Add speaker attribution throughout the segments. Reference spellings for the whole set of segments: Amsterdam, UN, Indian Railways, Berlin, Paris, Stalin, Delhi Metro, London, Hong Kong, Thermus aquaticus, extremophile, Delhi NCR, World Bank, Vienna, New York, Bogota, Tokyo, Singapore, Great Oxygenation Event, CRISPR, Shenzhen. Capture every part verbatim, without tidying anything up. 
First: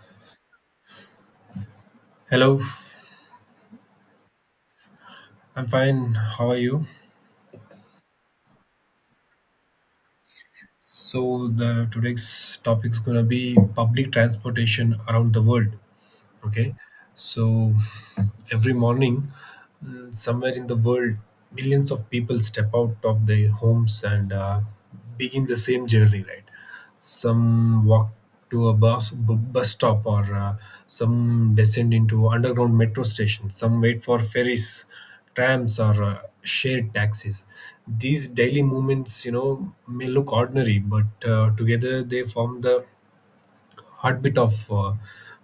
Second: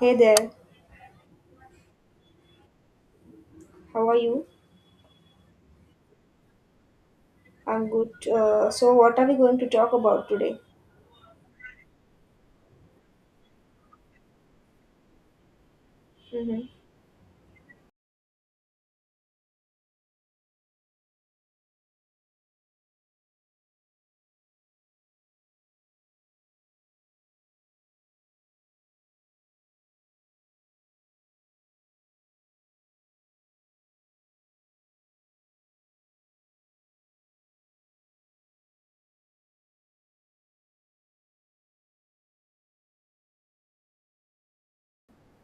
Speaker 1: Hey there,
Speaker 2: Hello,
Speaker 1: how are you?
Speaker 2: I'm fine. How are you?
Speaker 1: I'm good. Uh, so, what are we going to talk about today?
Speaker 2: So the today's topic is gonna be public transportation around the world.
Speaker 1: Mm-hmm.
Speaker 2: Okay, so every morning, mm, somewhere in the world, millions of people step out of their homes and uh, begin the same journey, right? Some walk to a bus, bu- bus stop, or uh, some descend into underground metro stations, some wait for ferries, trams, or uh, shared taxis. These daily movements, you know, may look ordinary, but uh, together they form the heartbeat of uh,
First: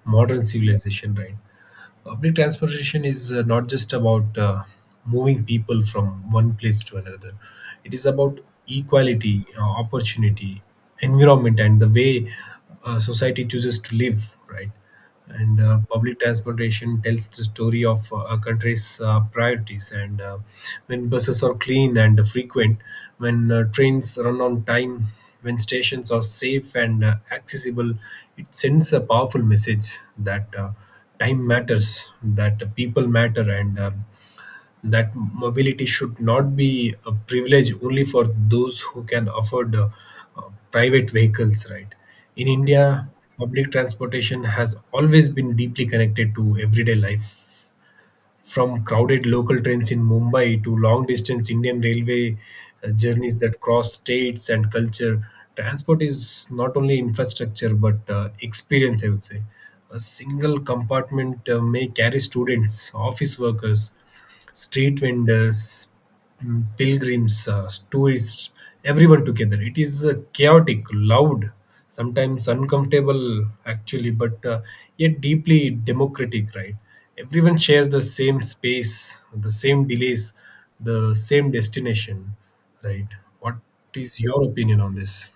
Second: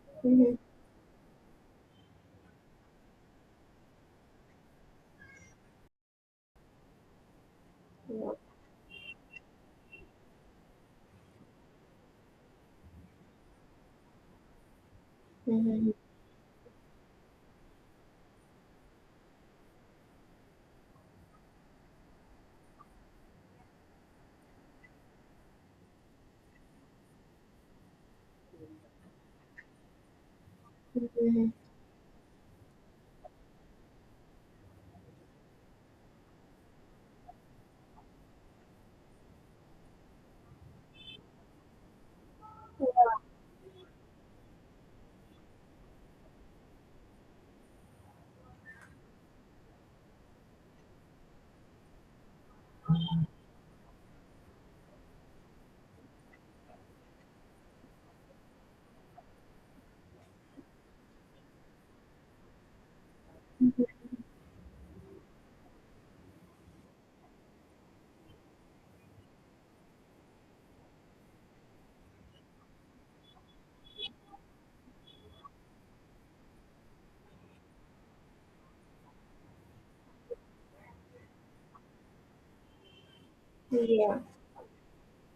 Speaker 2: modern
Speaker 1: Mm-hmm.
Speaker 2: civilization, right? Public transportation is uh, not just about uh, moving people from one place to another. It is
Speaker 1: Yeah.
Speaker 2: about equality, uh, opportunity, environment, and the way uh, society chooses to live, right? And uh,
Speaker 1: Mm-hmm.
Speaker 2: public transportation tells the story of uh, a country's uh, priorities. And uh, when buses are clean and frequent, when uh, trains run on time, when stations are safe and uh, accessible, it sends a powerful message that. Uh, time
Speaker 1: Mm-hmm.
Speaker 2: matters, that people matter, and uh, that mobility should not be a privilege only for those who can afford uh, uh, private vehicles, right? In India, public transportation has always been deeply connected to everyday life from crowded local trains in Mumbai to long distance Indian railway uh, journeys that cross states and culture, transport is not only infrastructure but uh, experience, I would say. A single compartment uh, may carry students, office workers, street vendors, mm, pilgrims, uh, tourists, everyone together. It is uh, chaotic, loud, sometimes uncomfortable, actually, but uh, yet deeply democratic, right? Everyone shares the same space, the same delays, the same destination, right? What is
Speaker 1: Yeah.
Speaker 2: your opinion on this?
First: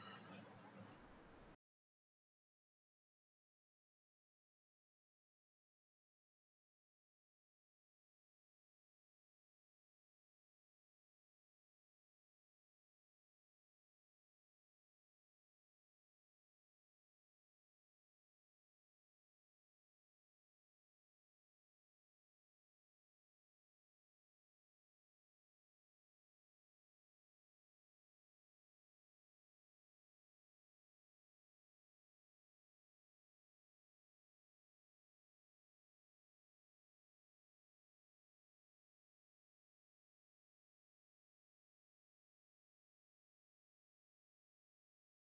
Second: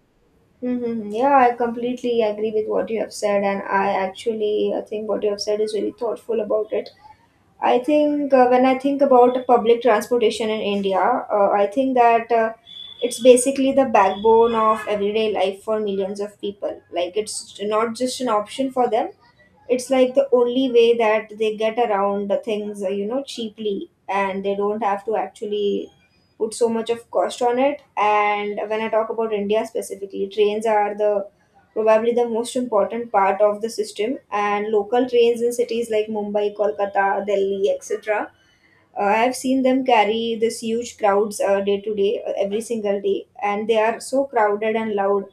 Speaker 1: Mm-hmm. Yeah, I completely agree with what you have said, and I actually I think what you have said is really thoughtful about it. I think uh, when I think about public transportation in India, uh, I think that uh, it's basically the backbone of everyday life for millions of people. Like, it's not just an option for them, it's like the only way that they get around the things uh, you know cheaply, and they don't have to actually put so much of cost on it. And when I talk about India specifically, trains are the probably the most important part of the system, and local trains in cities like Mumbai, Kolkata, Delhi, etc. uh, I've seen them carry this huge crowds uh, day to day, uh, every single day, and they are so crowded and loud.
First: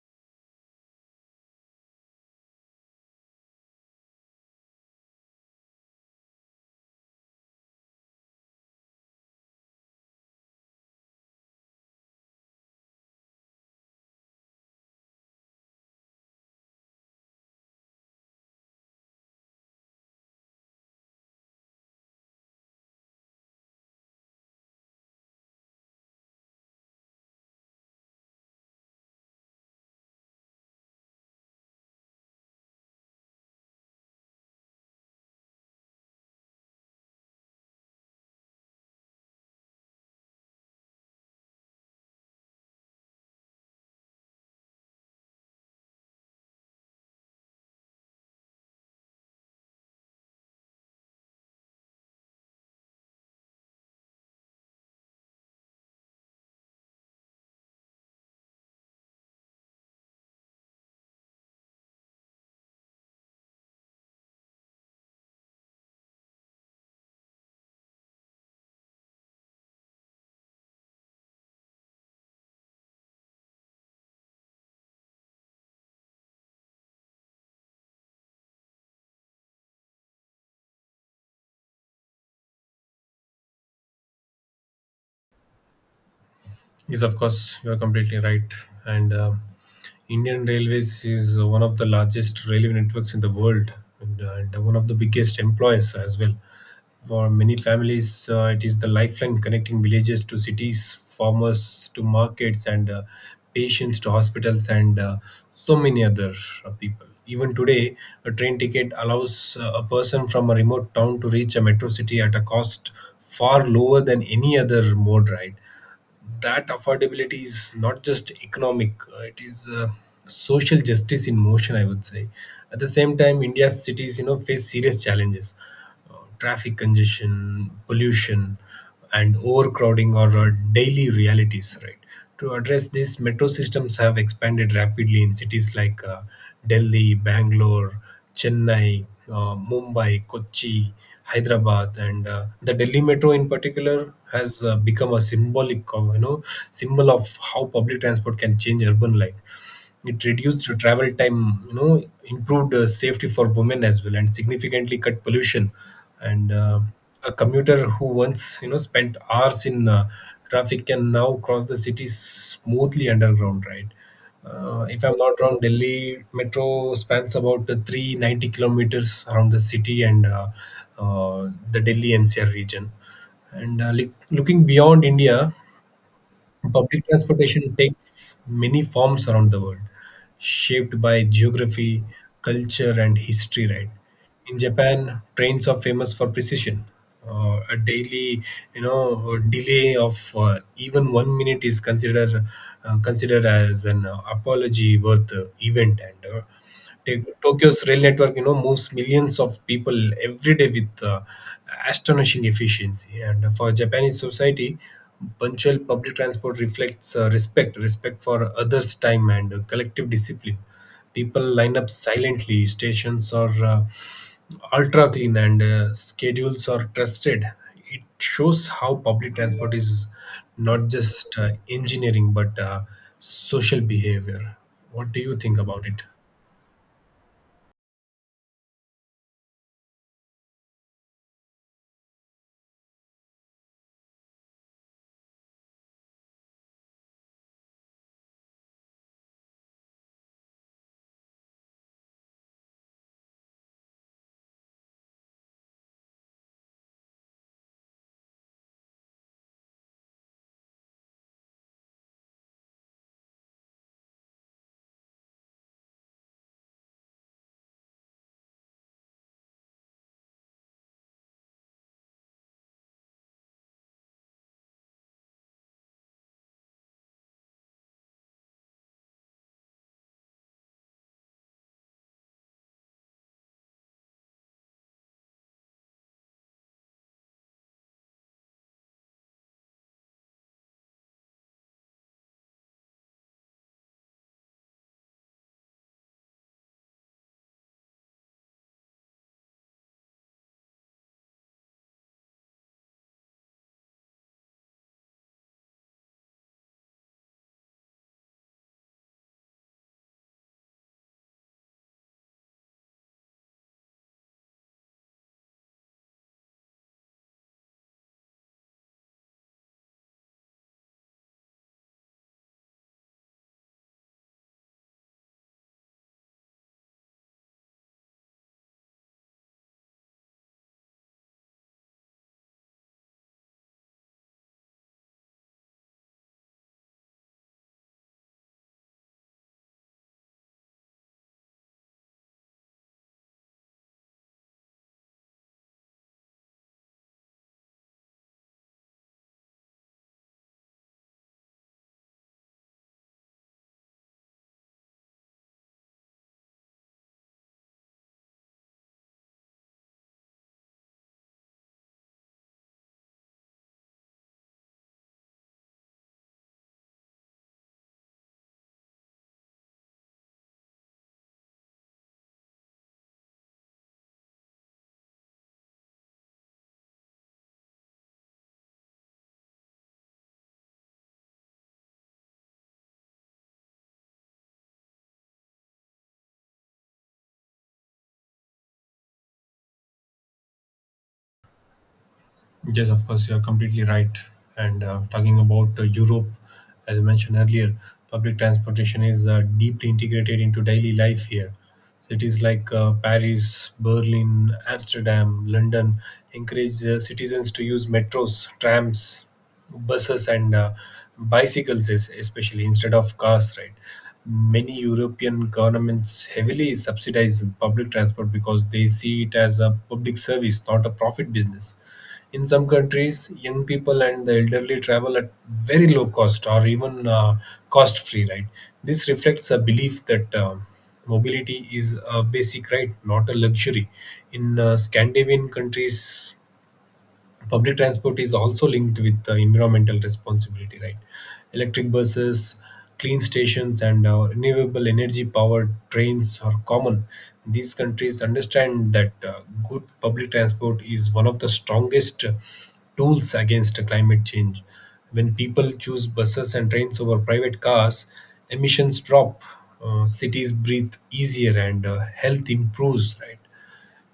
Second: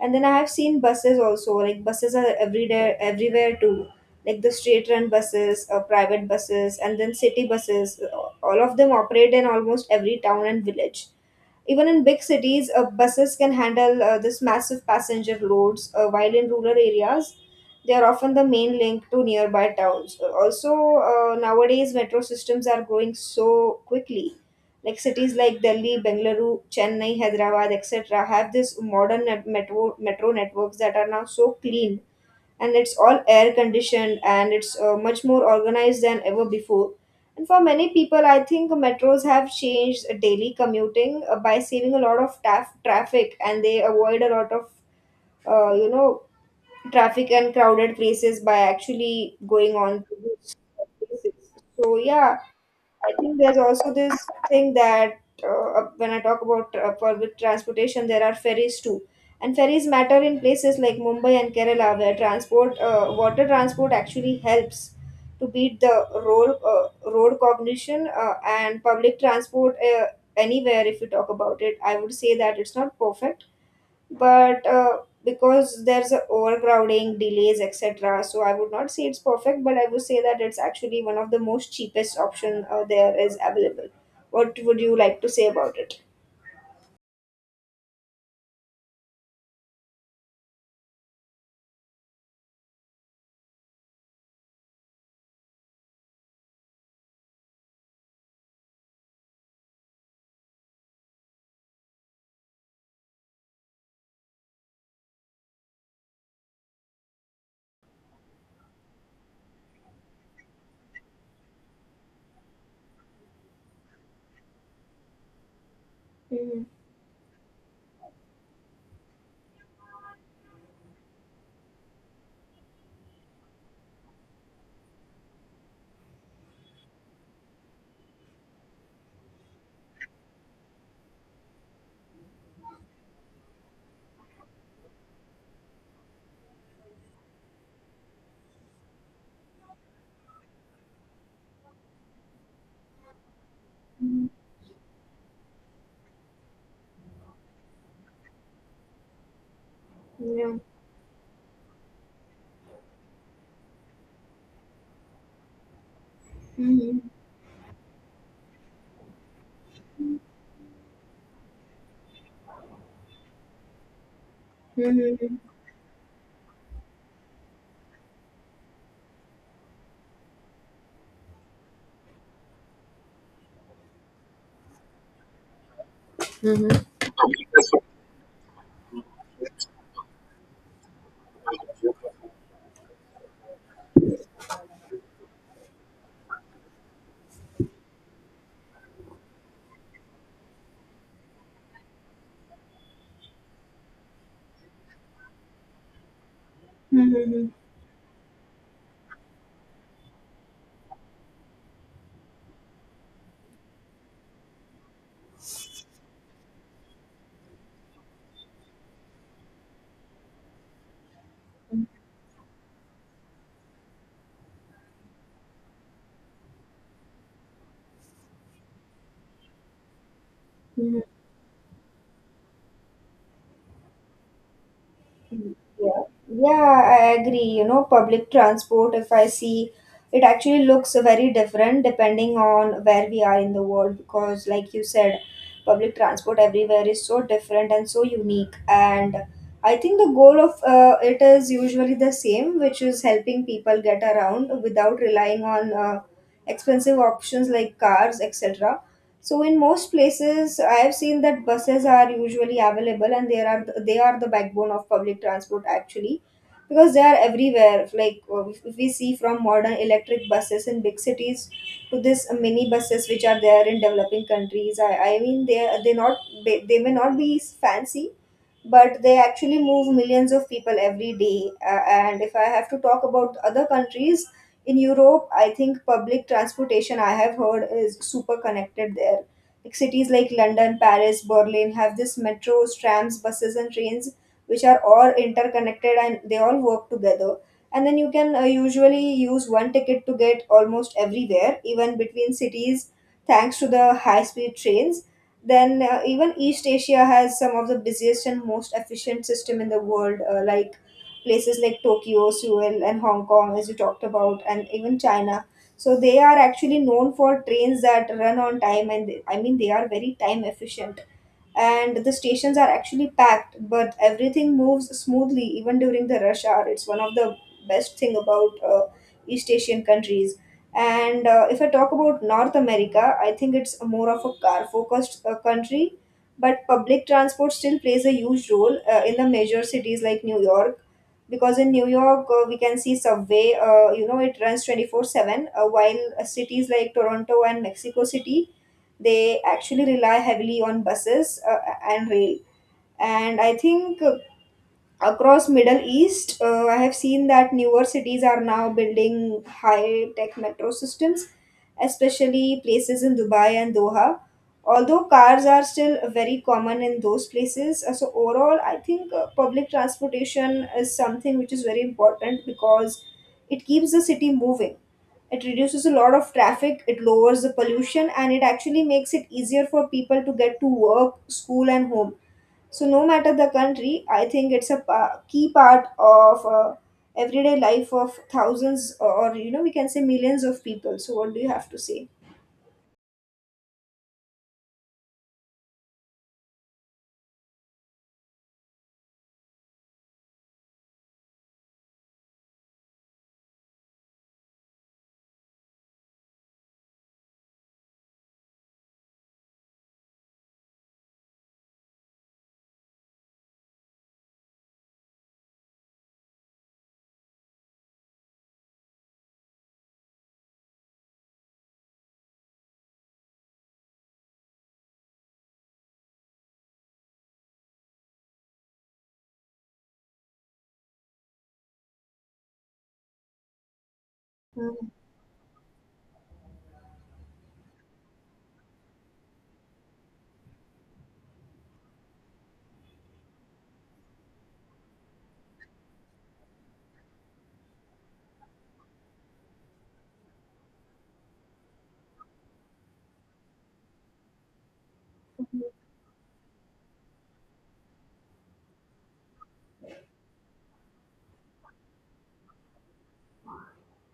Speaker 1: And then I have seen buses also. Like buses are every day everywhere too, like the straight run buses, uh, private buses, and then city buses. Uh, all of them operate in almost every town and village. Even in big cities, uh, buses can handle uh, this massive passenger loads, uh, while in rural areas, they are often the main link to nearby towns. Uh, Also, uh, nowadays, metro systems are growing so quickly. Like cities like Delhi, Bengaluru, Chennai, Hyderabad, et cetera, have this modern net- metro metro networks that are now so clean, and it's all air conditioned, and it's uh, much more organized than ever before. And for many people, I think metros have changed daily commuting uh, by saving a lot of taf- traffic, and they avoid a lot of, uh, you know, traffic and crowded places by actually going on to these places. So, yeah, I think there's also this thing that uh, when I talk about uh, public transportation, there are ferries too. And ferries matter in places like Mumbai and Kerala, where transport, uh, water transport actually helps to beat the road, uh, road cognition, uh, and public transport uh, anywhere. If you talk about it, I would say that it's not perfect, but uh, because there's a overcrowding delays etc., so I would not say it's perfect, but I would say that it's actually one of the most cheapest option uh, there is available. What would you like to say about it?
Speaker 2: Yes, of course, you are completely right. And um Indian Railways is one of the largest railway networks in the world and, uh, and one of the biggest employers as well. For many families, uh, it is the lifeline connecting villages to cities, farmers to markets, and uh, patients to hospitals, and uh, so many other uh, people. Even today, a train ticket allows uh, a person from a remote town to reach a metro city at a cost far lower than any other mode, right? That
Speaker 1: Mhm.
Speaker 2: affordability is not just economic, uh, it is uh, social justice in motion, I would say. At the same time, India's cities, you know, face serious challenges, uh, traffic congestion, pollution, and overcrowding are uh, daily realities, right? To address this, metro systems have expanded rapidly in cities like uh, Delhi, Bangalore, Chennai, uh, Mumbai, Kochi, Hyderabad, and uh, the Delhi Metro in particular has uh, become a symbolic, of, you know, symbol of how public transport can change urban life. It
Speaker 1: Yeah.
Speaker 2: reduced travel time, you know, improved uh, safety for women as well, and significantly cut pollution. And uh,
Speaker 1: Mhm.
Speaker 2: a commuter who once, you know, spent hours in uh, traffic can now cross the city smoothly underground, right? Uh,
Speaker 1: Mhm.
Speaker 2: if I'm not
Speaker 1: Mhm.
Speaker 2: wrong, Delhi metro spans about uh, three hundred ninety kilometers around the city and uh, uh, the Delhi N C R region. And uh, li- looking beyond India, public transportation takes many forms around the world, shaped by geography, culture, and history, right? In Japan, trains are famous for precision. Uh, a daily, you know, delay of uh, even one minute is considered uh, considered as an uh, apology worth uh, event, and uh, Ta-
Speaker 1: Mhm.
Speaker 2: Tokyo's rail network, you know, moves millions of people every day with uh, astonishing efficiency. And for Japanese society, punctual public transport reflects uh, respect, respect for others' time and uh, collective discipline. People line
Speaker 1: Mhm.
Speaker 2: up silently. Stations are uh, ultra clean and uh, schedules are trusted. It shows how public transport is not
Speaker 1: Mhm.
Speaker 2: just uh, engineering but uh, social behavior. What do you think about
Speaker 1: Yeah,
Speaker 2: it?
Speaker 1: yeah, I agree. You know, public transport, if I see, it actually looks very different depending on where we are in the world, because, like you said, public transport everywhere is so different and so unique. And I think the goal of uh, it is usually the same, which is helping people get around without relying on uh, expensive options like cars, et cetera. So in most places, I have seen that buses are usually available, and they are they are the backbone of public transport actually, because they are everywhere. Like uh, if we see from modern electric buses in big cities to this mini buses which are there in developing countries. I, I mean they they not they, they may not be fancy, but they actually move millions of people every day. Uh, and if I have to talk about other countries, in Europe, I think public transportation I have heard is super connected there. Like cities like London, Paris, Berlin have this metros, trams, buses, and trains which are all interconnected and they all work together. And then you can uh, usually use one ticket to get almost everywhere, even between cities, thanks to the high speed trains. Then, uh, even East Asia has some of the busiest and most efficient system in the world, uh, like places like Tokyo, Seoul, and Hong Kong, as you talked about, and even China. So they are actually known for trains that run on time, and they- I mean they are very time efficient. And the stations are actually packed, but everything moves smoothly even during the rush hour. It's one of the best thing about uh, East Asian countries. And uh, if I talk about North America, I think it's more of a car-focused uh, country, but public transport still plays a huge role uh, in the major cities like New York, because in New York uh, we can see subway. Uh, you know, it runs twenty four seven. Uh, While uh, cities like Toronto and Mexico City, they actually rely heavily on buses uh, and rail. And I think uh, across middle east, uh, I have seen that newer cities are now building high tech metro systems, especially places in Dubai and Doha, although cars are still very common in those places. Uh, so overall I think uh, public transportation is something which is very important because it keeps the city moving, it reduces a lot of traffic, it lowers the pollution, and it actually makes it easier for people to get to work, school, and home. So no matter the country, I think it's a pa- key part of uh, everyday life of thousands, or you know, we can say millions of people. So what do you have to say?
Speaker 2: Yes, of course, you're completely right. And uh, talking about uh, Europe, as I mentioned earlier, public transportation is uh, deeply integrated into daily life here. Cities like uh, Paris, Berlin, Amsterdam, London encourage uh, citizens to use metros, trams, buses, and uh, bicycles, es- especially instead of cars, right? Many European governments heavily subsidize public transport because they see it as a public service, not a profit business. In some countries, young people and the elderly travel at very low cost or even uh, cost free, right? This reflects a belief that uh, mobility is a basic right, not a luxury. In
Speaker 1: Hmm.
Speaker 2: uh, Scandinavian countries, public transport is also linked with uh, environmental responsibility, right? Electric buses, clean stations, and uh, renewable energy powered trains are common. These countries understand that uh, good public transport is one of the strongest uh, tools against climate change. When people choose buses and trains over private cars, emissions drop, uh, cities breathe easier, and uh, health improves, right?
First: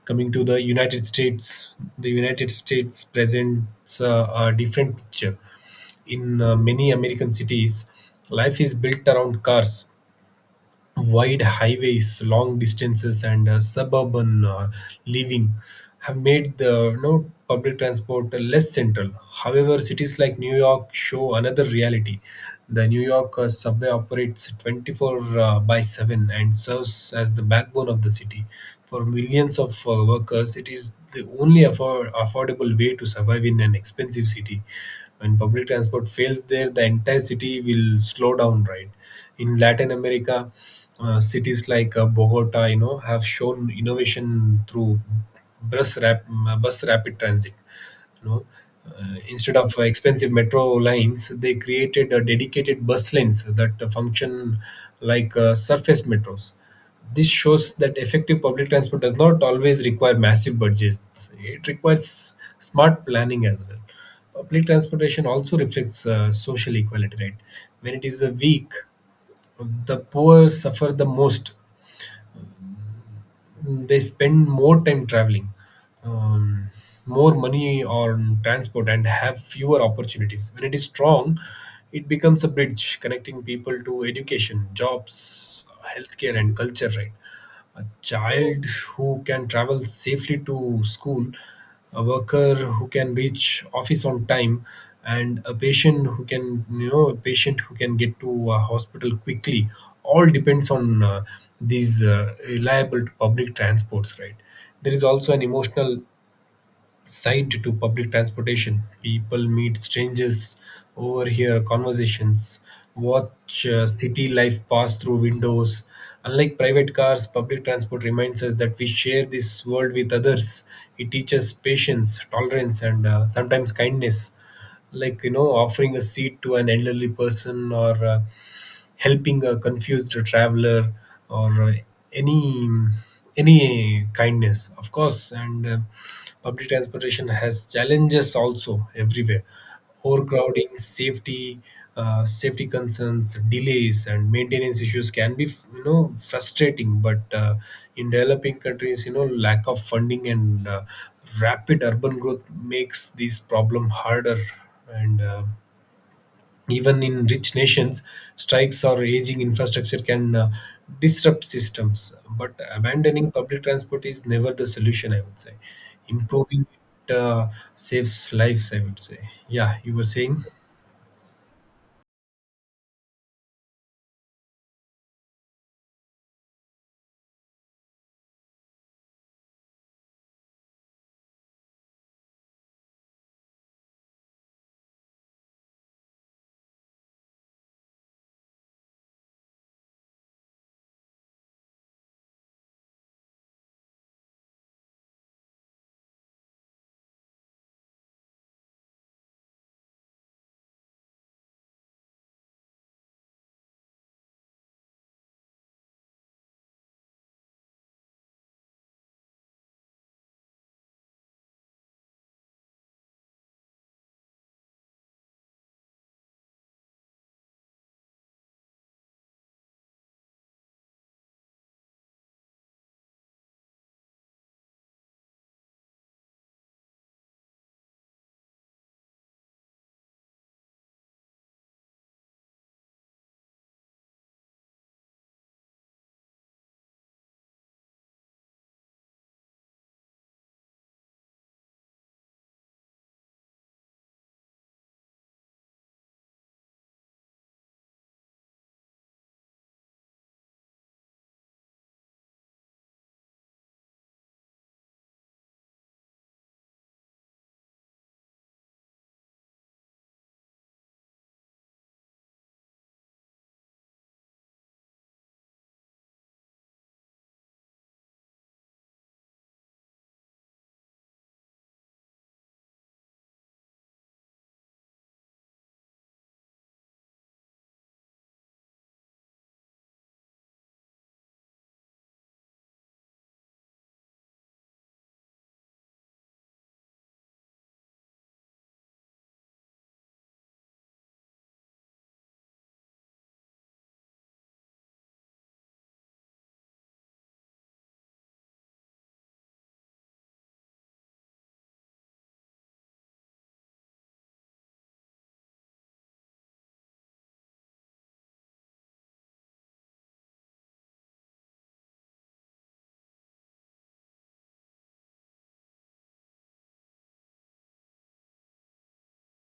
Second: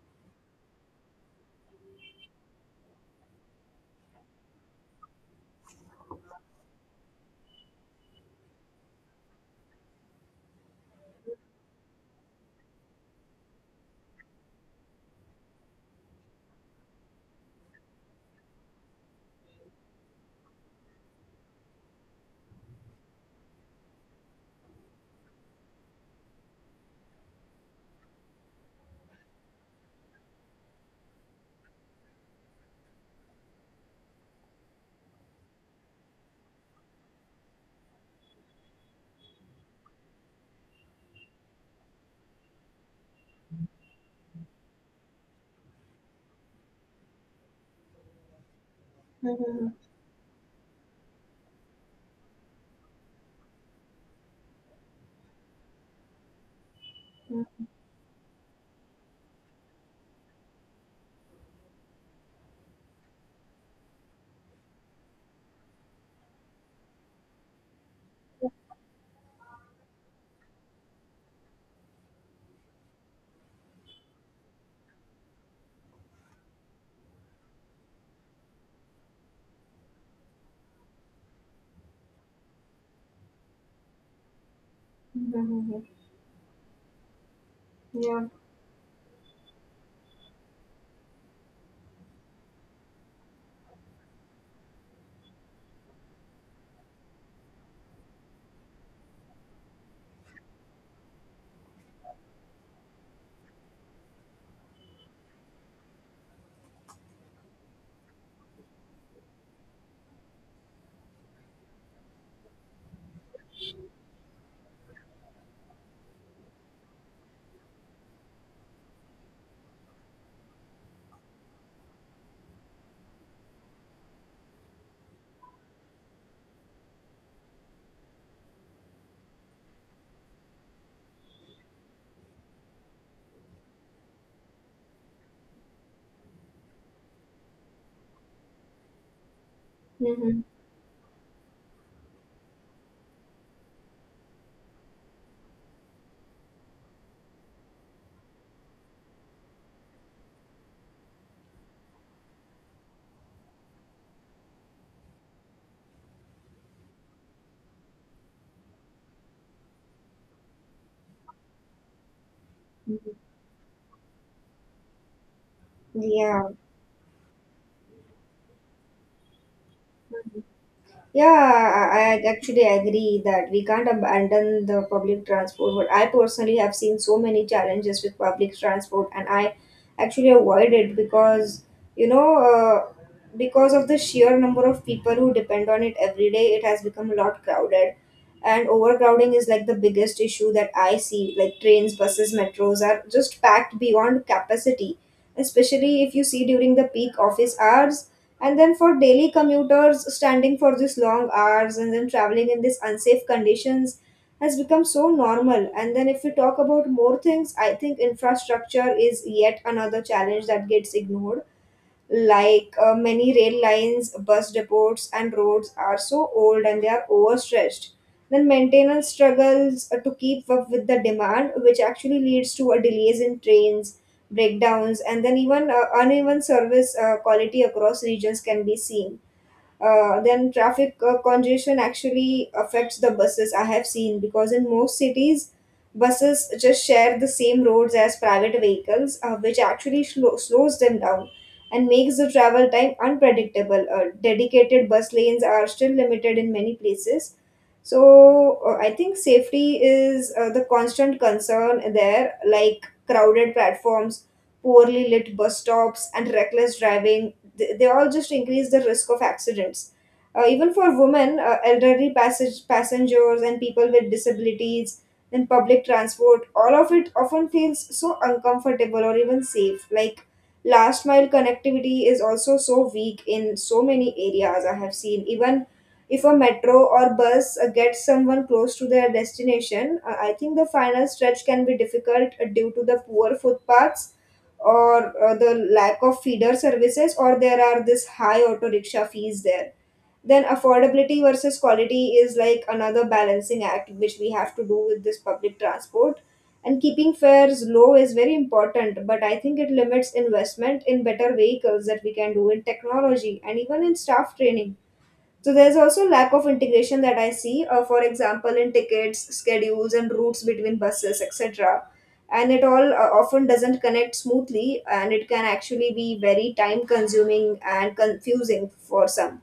Speaker 2: Coming to the United States, the United States presents uh, a different picture. In uh, many American cities, life is built around cars, wide highways, long distances, and uh, suburban uh, living have made the, you know, public transport less central. However, cities like New York show another reality. The New York uh, subway operates twenty four uh, by seven and serves as the backbone of the city. For millions of uh, workers, it is the only afford- affordable way to survive in an expensive city. When public transport fails there, the entire city will slow down, right? In Latin America, uh, cities like uh, Bogota, you know, have shown innovation through bus rap- bus rapid transit. You know, uh, instead
Speaker 1: Hmm.
Speaker 2: of expensive metro lines, they created uh, dedicated bus lanes that function like uh, surface metros. This
Speaker 1: Hmm.
Speaker 2: shows that effective public transport does not always require massive budgets. It requires smart planning as well. Public transportation also reflects uh, social equality, right? When it is uh, weak, the poor suffer the most. They spend more time traveling, um, more money on transport, and have fewer opportunities. When it is strong, it becomes a bridge connecting people to education, jobs,
Speaker 1: Hmm. Hmm.
Speaker 2: healthcare, and culture, right? A
Speaker 1: Yeah.
Speaker 2: child who can travel safely to school, a worker who can reach office on time, and a patient who can you know a patient who can get to a hospital quickly. All depends on uh, these uh, reliable public transports, right? There is also an emotional sight to public transportation. People meet strangers, overhear conversations, watch uh, city life pass through windows. Unlike private cars, public transport reminds us that we share this world with others. It teaches patience, tolerance, and uh, sometimes kindness, like, you know, offering a seat to an elderly person, or uh, helping a confused traveler, or uh, any any kindness, of course. And uh, public transportation has challenges also everywhere,
Speaker 1: Hmm.
Speaker 2: overcrowding, safety, uh, safety concerns, delays, and maintenance issues can be, you know, frustrating, but uh, in developing countries, you know, lack of funding and uh, rapid urban growth makes this problem harder, and uh, even in rich nations, strikes or aging infrastructure can uh, disrupt systems. But
Speaker 1: Hmm.
Speaker 2: abandoning public transport is never the solution, I would say.
Speaker 1: Yeah.
Speaker 2: Improving it uh, saves lives, I would say. Yeah, you were saying?
Speaker 1: Yeah, I, I actually agree that we can't abandon the public transport. But I personally have seen so many challenges with public transport, and I actually avoid it because you know, uh, because of the sheer number of people who depend on it every day, it has become a lot crowded. And overcrowding is like the biggest issue that I see. Like trains, buses, metros are just packed beyond capacity, especially if you see during the peak office hours, and then for daily commuters, standing for these long hours and then traveling in these unsafe conditions has become so normal. And then if we talk about more things, I think infrastructure is yet another challenge that gets ignored, like uh, many rail lines, bus depots, and roads are so old and they are overstretched. Then maintenance struggles uh, to keep up with the demand, which actually leads to a delays in trains, breakdowns, and then even uh, uneven service uh, quality across regions can be seen. Uh, then traffic uh, congestion actually affects the buses I have seen, because in most cities buses just share the same roads as private vehicles, uh, which actually slo- slows them down and makes the travel time unpredictable. Uh, dedicated bus lanes are still limited in many places. So uh, I think safety is uh, the constant concern there, like crowded platforms, poorly lit bus stops, and reckless driving, th- they all just increase the risk of accidents. Uh, even for women, uh, elderly passage, passengers, and people with disabilities, then public transport, all of it often feels so uncomfortable or even safe. Like last mile connectivity is also so weak in so many areas I have seen. Even if a metro or bus uh, gets someone close to their destination, uh, I think the final stretch can be difficult uh, due to the poor footpaths, or uh, the lack of feeder services, or there are this high auto rickshaw fees there. Then affordability versus quality is like another balancing act which we have to do with this public transport. And keeping fares low is very important, but I think it limits investment in better vehicles that we can do in technology and even in staff training. So there's also lack of integration that I see, uh, for example, in tickets, schedules, and routes between buses, et cetera. And it all uh, often doesn't connect smoothly, and it can actually be very time consuming and confusing for some.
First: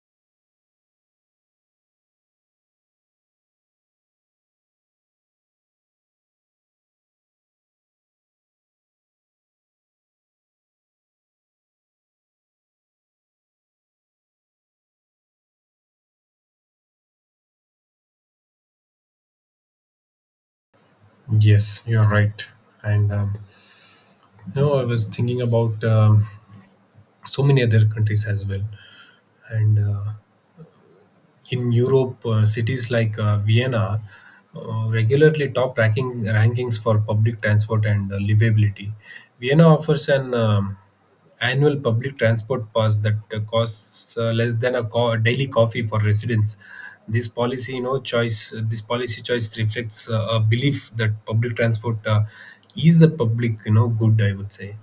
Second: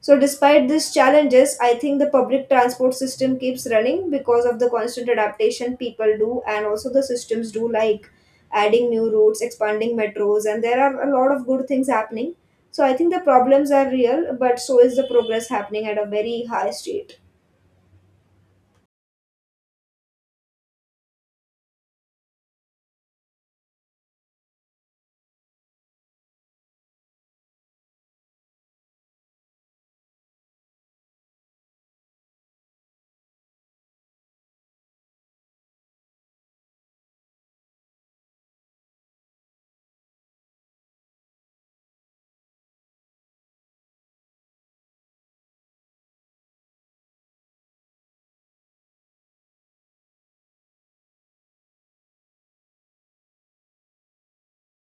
Speaker 1: So, despite these challenges, I think the public transport system keeps running because of the constant adaptation people do, and also the systems do, like adding new routes, expanding metros, and there are a lot of good things happening. So, I think the problems are real, but so is the progress happening at a very high state.
Speaker 2: Yes, you're right. And um, no, I was thinking about um, so many other countries as well. And uh, in Europe, uh, cities like uh, Vienna uh, regularly top ranking rankings for public transport and uh, livability. Vienna offers an um, annual public transport pass that uh, costs uh, less than a co- a daily coffee for residents. This policy, you know, choice. This policy choice reflects uh, a belief that public transport uh, is a public, you know, good, I would say.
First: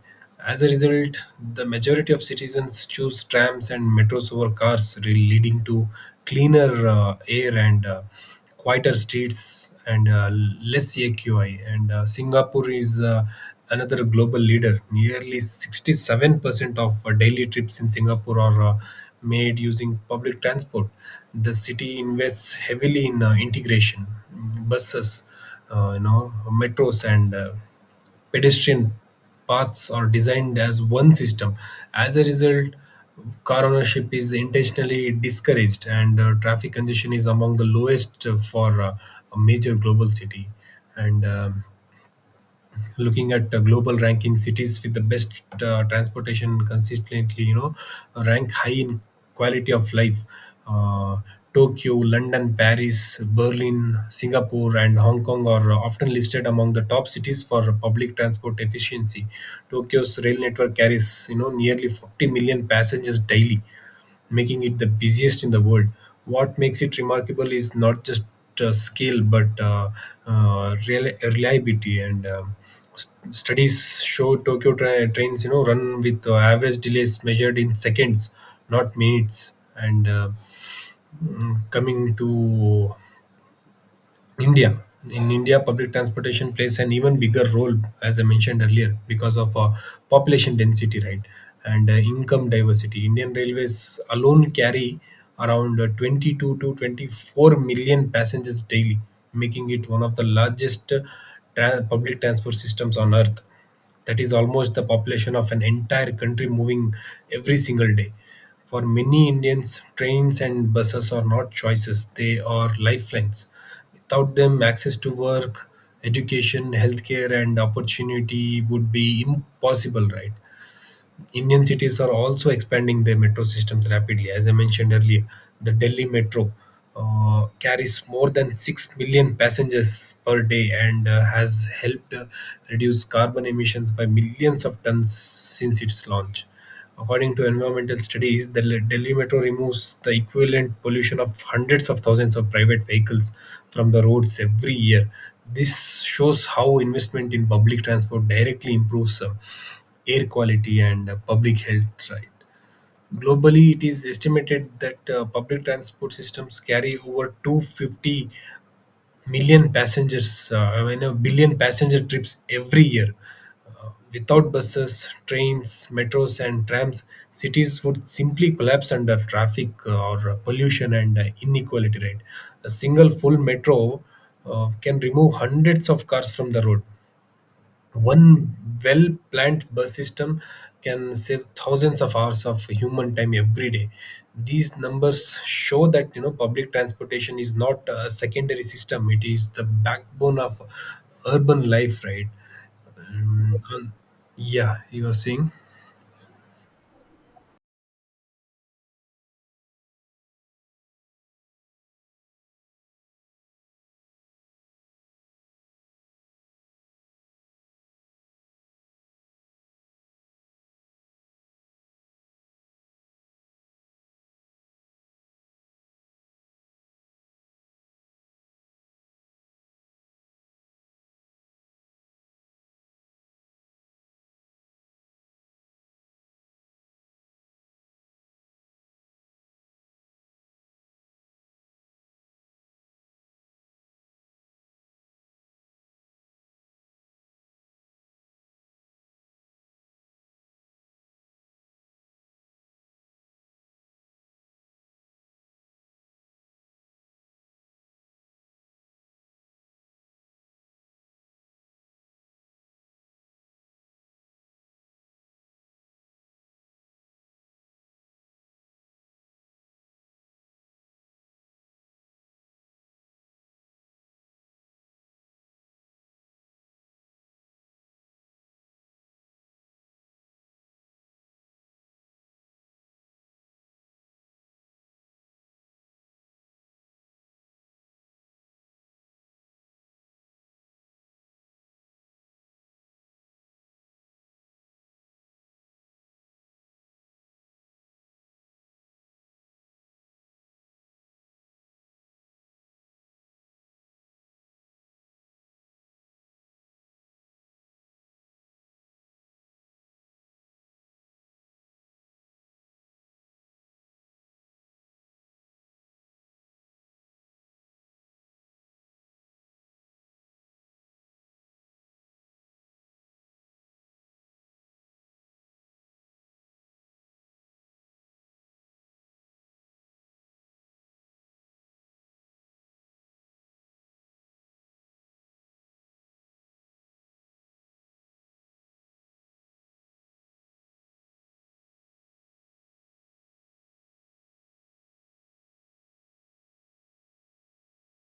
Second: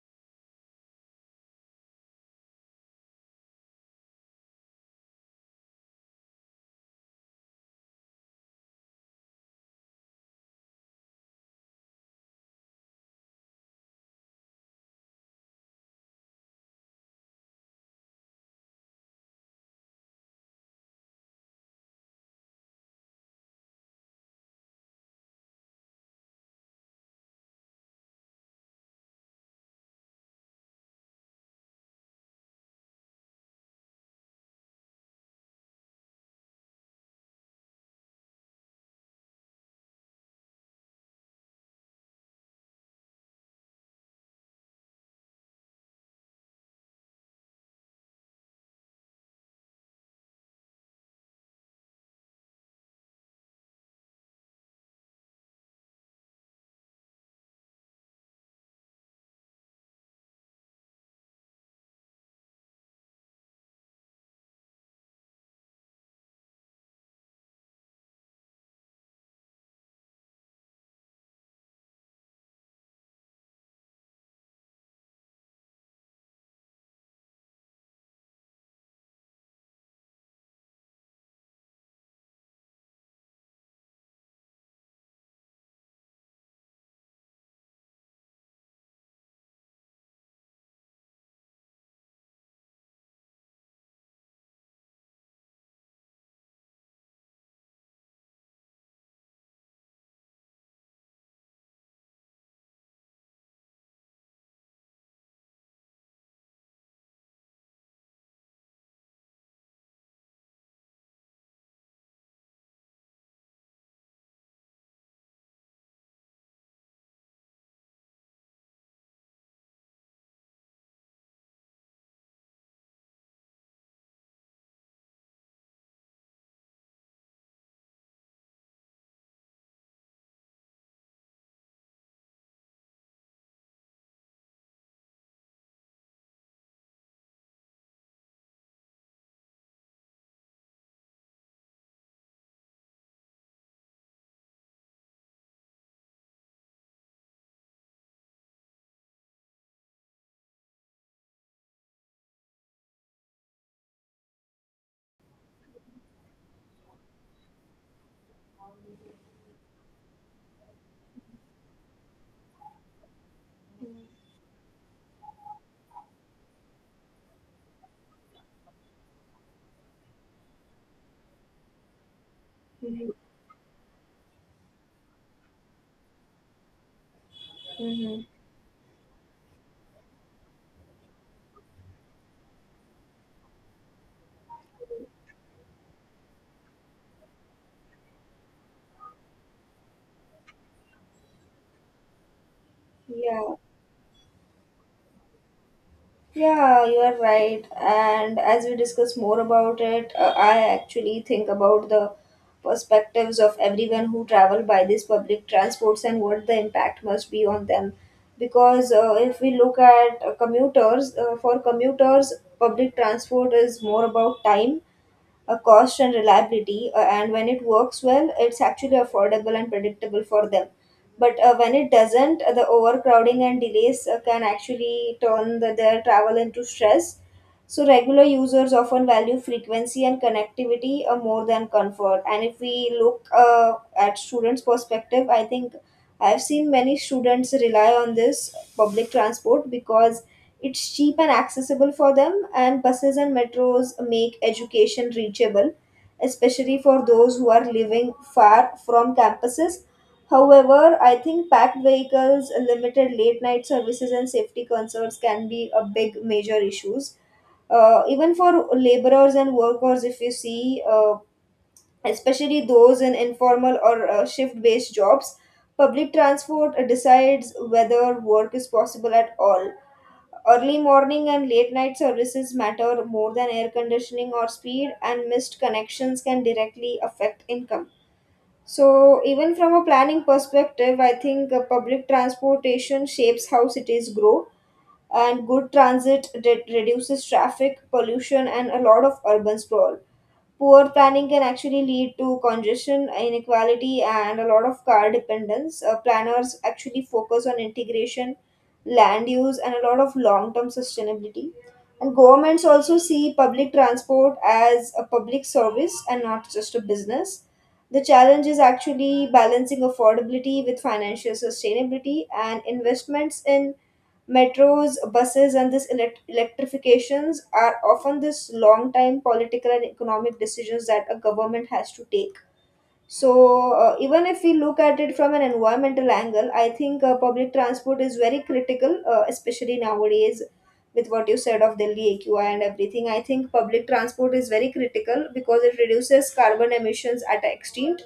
Speaker 2: As a result, the majority of citizens choose trams and metros over cars, re- leading to cleaner uh, air and uh, quieter streets and uh, less A Q I. And uh, Singapore is uh, another global leader. Nearly sixty seven percent of uh, daily trips in Singapore are uh, made using public transport. The city invests heavily in uh, integration, mm, buses, uh, you know, metros, and uh, pedestrian paths are designed as one system. As a result, car ownership is intentionally discouraged, and uh, traffic congestion is among the lowest uh, for uh, a major global city. And um, looking at uh, global ranking cities with the best uh, transportation, consistently, you know, rank high in quality of life. uh, Tokyo, London, Paris, Berlin, Singapore, and Hong Kong are often listed among the top cities for public transport efficiency. Tokyo's rail network carries, you know, nearly forty million passengers daily, making it the busiest in the world. What makes it remarkable is not just uh, scale but uh, uh, reli- reliability and um, st- studies show Tokyo tra- trains, you know, run with uh, average delays measured in seconds, not minutes, and uh, mm, coming to India. In India, public transportation plays an even bigger role, as I mentioned earlier, because of uh, population density, right, and uh, income diversity. Indian Railways alone carry around uh, twenty two to twenty four million passengers daily, making it one of the largest uh, tra- public transport systems on earth. That is almost the population of an entire country moving every single day. For many Indians, trains and buses are not choices, they are lifelines. Without them, access to work, education, healthcare, and opportunity would be impossible, right? Indian cities are also expanding their metro systems rapidly. As I mentioned earlier, the Delhi metro uh, carries more than six million passengers per day and uh, has helped uh, reduce carbon emissions by millions of tons since its launch. According to environmental studies, the Le- Delhi Metro removes the equivalent pollution of hundreds of thousands of private vehicles from the roads every year. This shows how investment in public transport directly improves uh, air quality and uh, public health. Right. Globally, it is estimated that uh, public transport systems carry over two hundred fifty million passengers uh, i mean a billion passenger trips every year. Uh, Without buses, trains, metros and trams, cities would simply collapse under traffic uh, or uh, pollution and uh, inequality, right? A single full metro uh, can remove hundreds of cars from the road.
Speaker 1: Mm-hmm.
Speaker 2: One well planned bus system can save thousands of hours of human time every day. These numbers show that you know public transportation is not a secondary system; it is the backbone of urban life, right?
Speaker 1: Yeah.
Speaker 2: Mm, Um, yeah, you are saying
Speaker 1: Yeah, you are right. And as we discuss more about it, uh, I actually think about the perspectives of everyone who travel by these public transports and what the impact must be on them. Because uh, if we look at uh, commuters, uh, for commuters, public transport is more about time, a cost, and reliability, uh, and when it works well it's actually affordable and predictable for them, but uh, when it doesn't, uh, the overcrowding and delays uh, can actually turn the, their travel into stress. So regular users often value frequency and connectivity uh, more than comfort. And if we look uh, at students' perspective, I think I've seen many students rely on this public transport because it's cheap and accessible for them, and buses and metros make education reachable, especially for those who are living far from campuses. However, I think packed vehicles, limited late night services, and safety concerns can be a big major issues uh, even for laborers and workers if you see uh, especially those in informal or uh, shift based jobs, public transport decides whether work is possible at all. Early morning and late night services matter more than air conditioning or speed, and missed connections can directly affect income. So even from a planning perspective, i think uh, public transportation shapes how cities grow, and good transit re- reduces traffic pollution and a lot of urban sprawl. Poor planning can actually lead to congestion, inequality, and a lot of car dependence. Uh, planners actually focus on integration, land use, and a lot of long term sustainability. And governments also see public transport as a public service and not just a business. The challenge is actually balancing affordability with financial sustainability, and investments in metros, buses, and this elect- electrifications are often this long time political and economic decisions that a government has to take. So, uh, even if we look at it from an environmental angle, I think uh, public transport is very critical, uh, especially nowadays with what you said of Delhi A Q I and everything. I think public transport is very critical because it reduces carbon emissions at an extent,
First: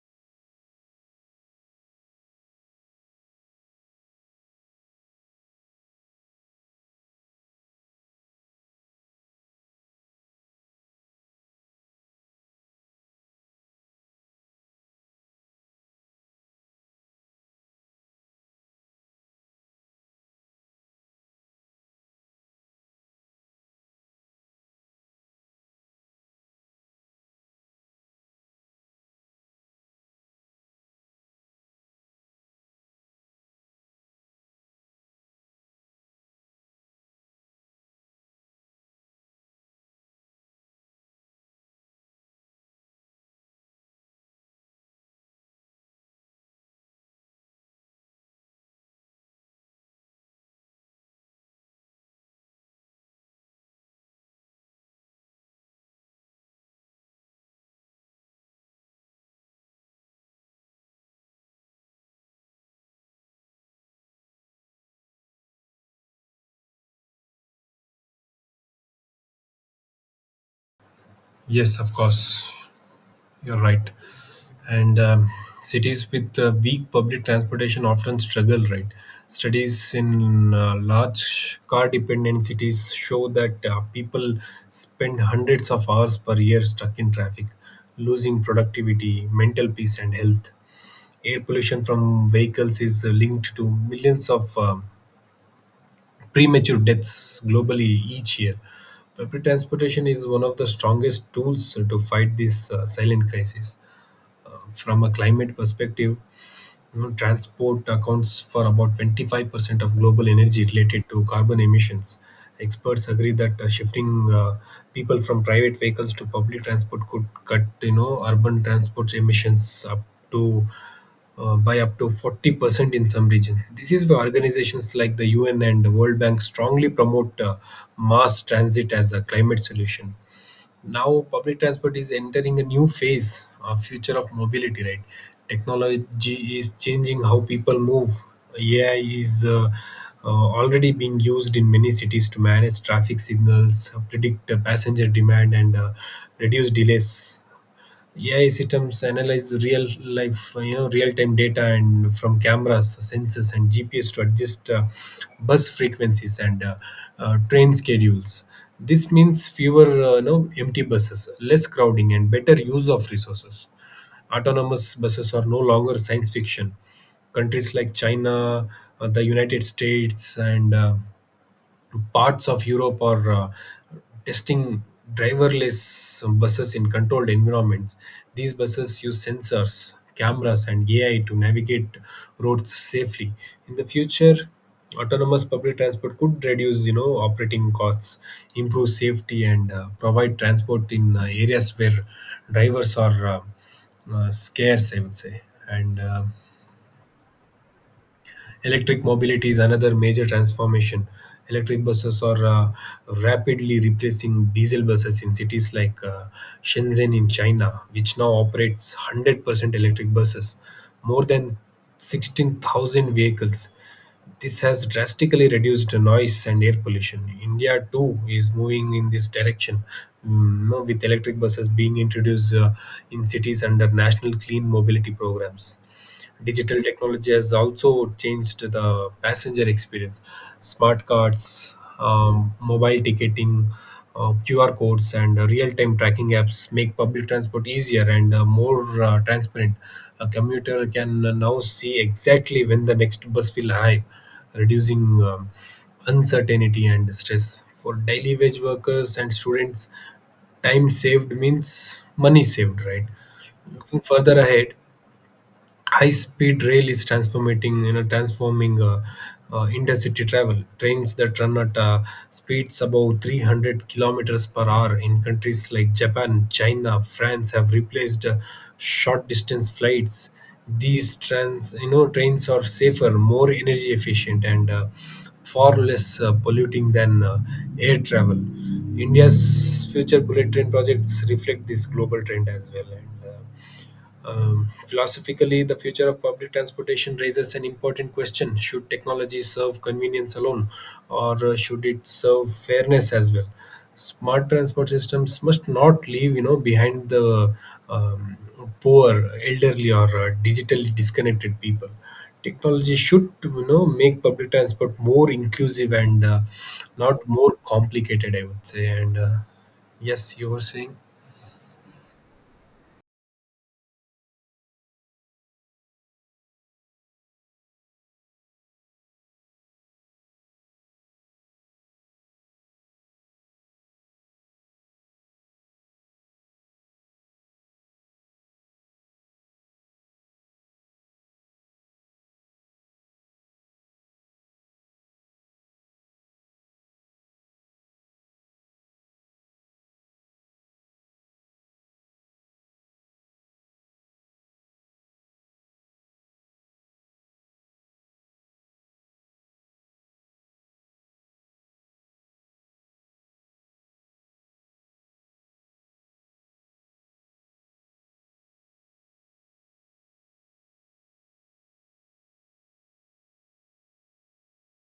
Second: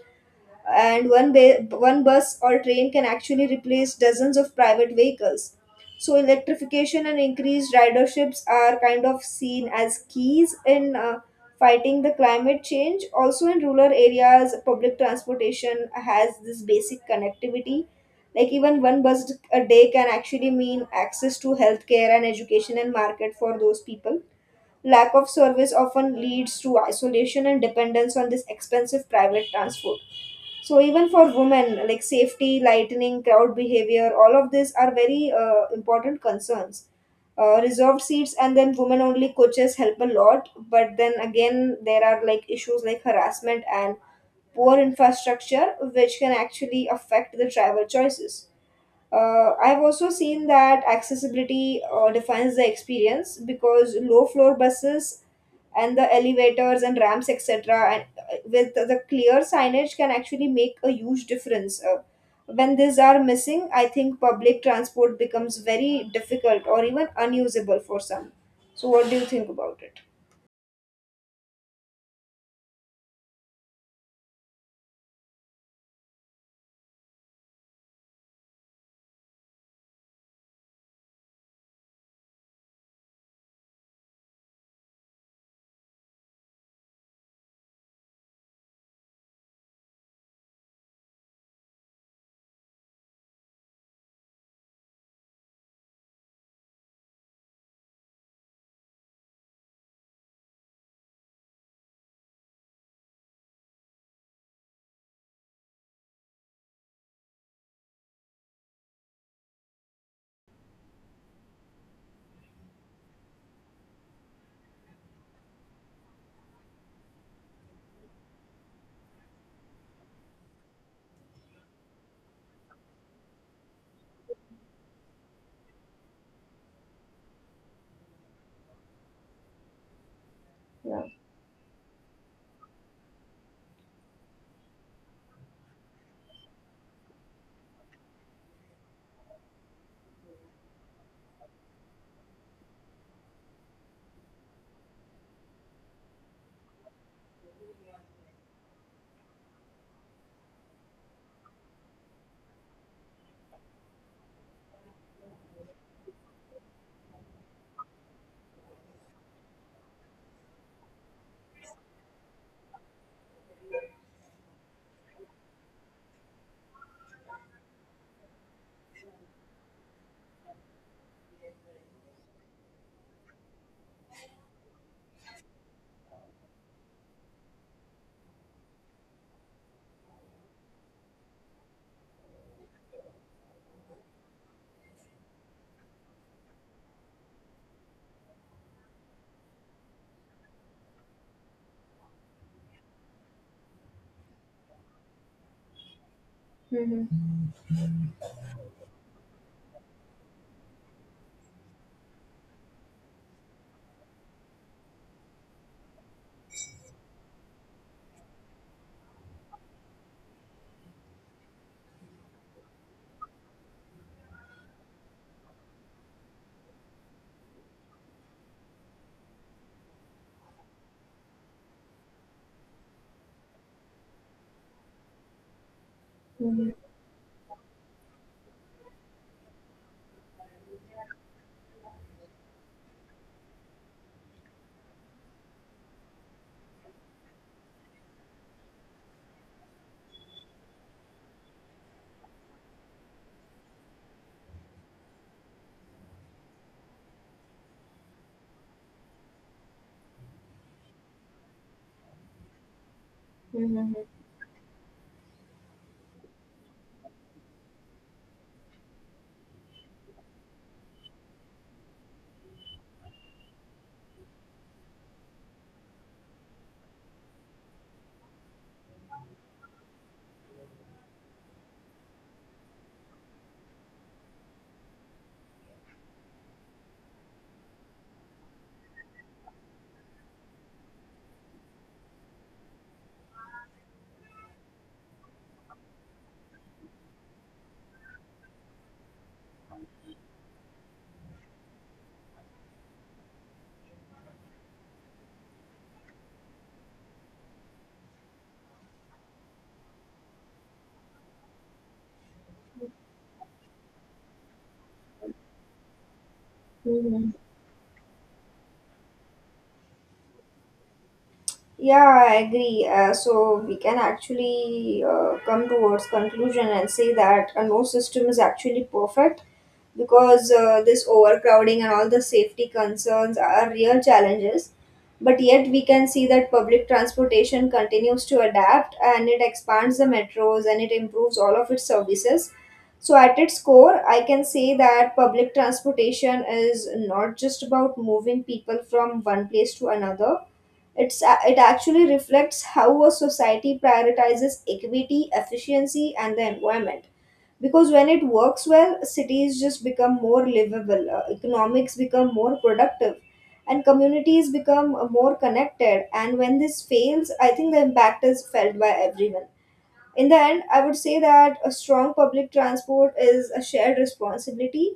Speaker 1: and one ba- one bus or train can actually replace dozens of private vehicles. So electrification and increased riderships are kind of seen as keys in uh, fighting the climate change. Also in rural areas, public transportation has this basic connectivity. Like even one bus a day can actually mean access to healthcare and education and market for those people. Lack of service often leads to isolation and dependence on this expensive private transport. So even for women, like safety, lightening, crowd behavior, all of these are very uh, important concerns. Uh, reserved seats and then women only coaches help a lot, but then again there are like issues like harassment and poor infrastructure which can actually affect the travel choices. uh, I've also seen that accessibility uh, defines the experience because low floor buses and the elevators and ramps, et cetera, and uh, with the clear signage can actually make a huge difference. Uh, when these are missing, I think public transport becomes very difficult or even unusable for some. So, what do you think about it?
Speaker 2: yes, of course, you're right. and um, cities with uh, weak public transportation often struggle, right? Studies in uh, large car dependent cities show that uh, people spend hundreds of hours per year stuck in traffic, losing productivity, mental peace and health. Air pollution from vehicles is uh, linked to millions of um premature deaths globally each year. Public transportation is one of the strongest tools to fight this uh, silent crisis. Uh, from a climate perspective, you know, transport accounts for about twenty five percent of global energy related to carbon emissions. Experts agree that uh, shifting uh, people from private vehicles to public transport could cut, you know, urban transport emissions up to uh, by up to forty percent in some regions. This is why organizations like the U N and the World Bank strongly promote uh, mass transit as a climate solution.
Speaker 1: Yeah.
Speaker 2: Now public transport is entering a new phase, uh, future of mobility, right? Technology is changing how people move. Ai is uh, uh, already being used in many cities to manage traffic signals, predict uh, passenger demand and uh, reduce delays. A I systems analyze real life, you know, real time data and from cameras, sensors, and G P S to adjust uh, bus frequencies and uh, uh, train schedules. This means fewer, uh, you know, empty buses, less crowding, and better use of resources. Autonomous buses are no longer science fiction. Countries like China, uh, the United States, and uh, to Parts of Europe are uh, testing driverless buses in controlled environments. These buses use sensors, cameras, and A I to navigate roads safely. In the future, autonomous public transport could reduce, you know, operating costs, improve safety, and uh, provide transport in uh, areas where drivers are uh, uh, scarce, I would say. And uh,
Speaker 1: Hmm.
Speaker 2: Electric mobility is another major transformation. Electric buses are uh, rapidly replacing diesel buses in cities like uh, Shenzhen in China, which now operates one hundred percent electric buses, more than sixteen thousand vehicles. This has drastically reduced noise and air pollution. India too is moving in this direction, mm, no, with electric buses being introduced uh, in cities under national clean mobility programs.
Speaker 1: Mhm.
Speaker 2: Digital technology has also changed the passenger experience. Smart cards, um, mobile ticketing, uh, Q R codes, and uh, real-time tracking apps make public transport easier and uh, more uh, transparent. A commuter can now see exactly when the next bus will arrive, reducing um, uncertainty and stress. For daily wage workers and students, time saved means money saved, right?
Speaker 1: Mhm.
Speaker 2: Looking further ahead, high speed rail is transforming you know transforming uh, uh, intercity travel. Trains that run at uh, speeds above three hundred kilometers per hour in countries like japan, china, france have replaced uh, short distance flights. These trans you know trains are safer, more energy efficient and uh, far less uh, polluting than uh, air travel. India's future bullet train projects reflect this global trend as well. And uh, um, Philosophically, the future of public transportation raises an important question. Should technology serve convenience alone, or uh, should it serve fairness as well? Smart transport systems must not leave, you know, behind the um, poor, elderly, or uh, digitally disconnected people. Technology should, you know, make public transport more inclusive and uh, not
Speaker 1: Mhm.
Speaker 2: more complicated, I would say. And uh, Yes, you were saying
Speaker 1: Yeah, I agree. Uh, so we can actually uh, come towards conclusion and say that uh, no system is actually perfect because uh, this overcrowding and all the safety concerns are real challenges. But yet we can see that public transportation continues to adapt, and it expands the metros and it improves all of its services. So at its core, I can say that public transportation is not just about moving people from one place to another. It's, uh, it actually reflects how a society prioritizes equity, efficiency, and the environment. Because when it works well, cities just become more livable, uh, economics become more productive, and communities become uh, more connected. And when this fails, I think the impact is felt by everyone. In the end, I would say that a strong public transport is a shared responsibility,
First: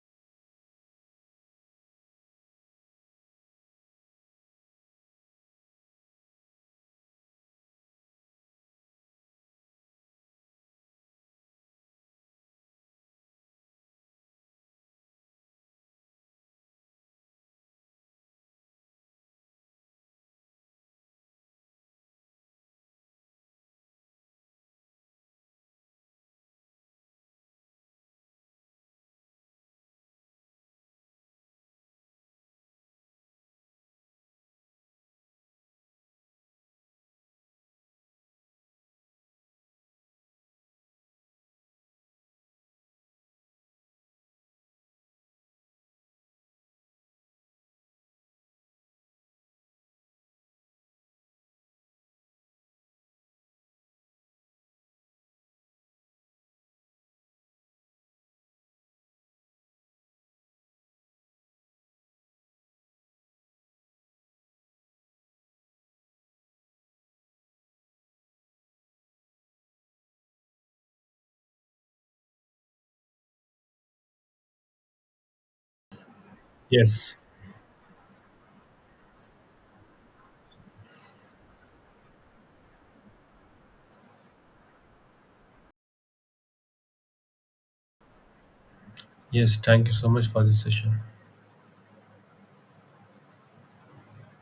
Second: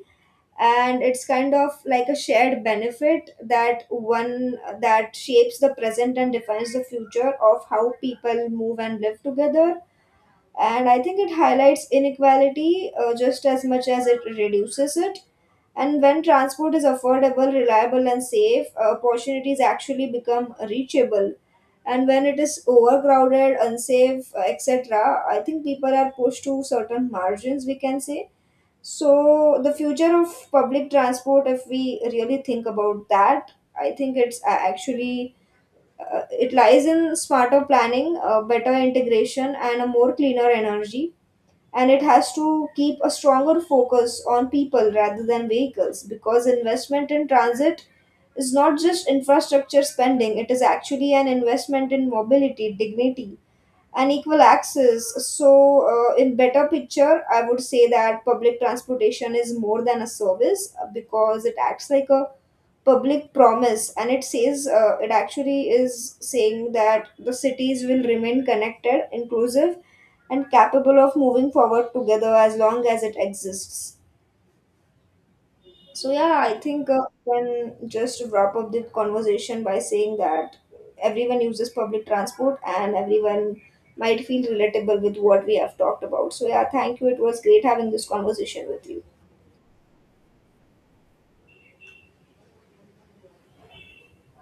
Speaker 1: and it's kind of like a shared benefit, that one that shapes the present and defines the future of how people move and live together. And I think it highlights inequality uh, just as much as it reduces it. And when transport is affordable, reliable, and safe, uh, opportunities actually become reachable. And when it is overcrowded, unsafe, uh, etc., I think people are pushed to certain margins, we can say. So, the future of public transport, if we really think about that, I think it's a- actually uh, it lies in smarter planning, uh, better integration, and a more cleaner energy. And it has to keep a stronger focus on people rather than vehicles, because investment in transit is not just infrastructure spending, it is actually an investment in mobility, dignity, and equal access. So, uh, in better picture, I would say that public transportation is more than a service, uh, because it acts like a public promise, and it says uh, it actually is saying that the cities will remain connected, inclusive, and capable of moving forward together as long as it exists. So yeah, I think uh,
Speaker 2: yes.
Speaker 1: can just wrap up the conversation by saying that everyone uses public transport and everyone might feel relatable with what we have talked about. So yeah, thank you. It was great having this conversation with you.
Speaker 2: Yes, thank you so much for this session.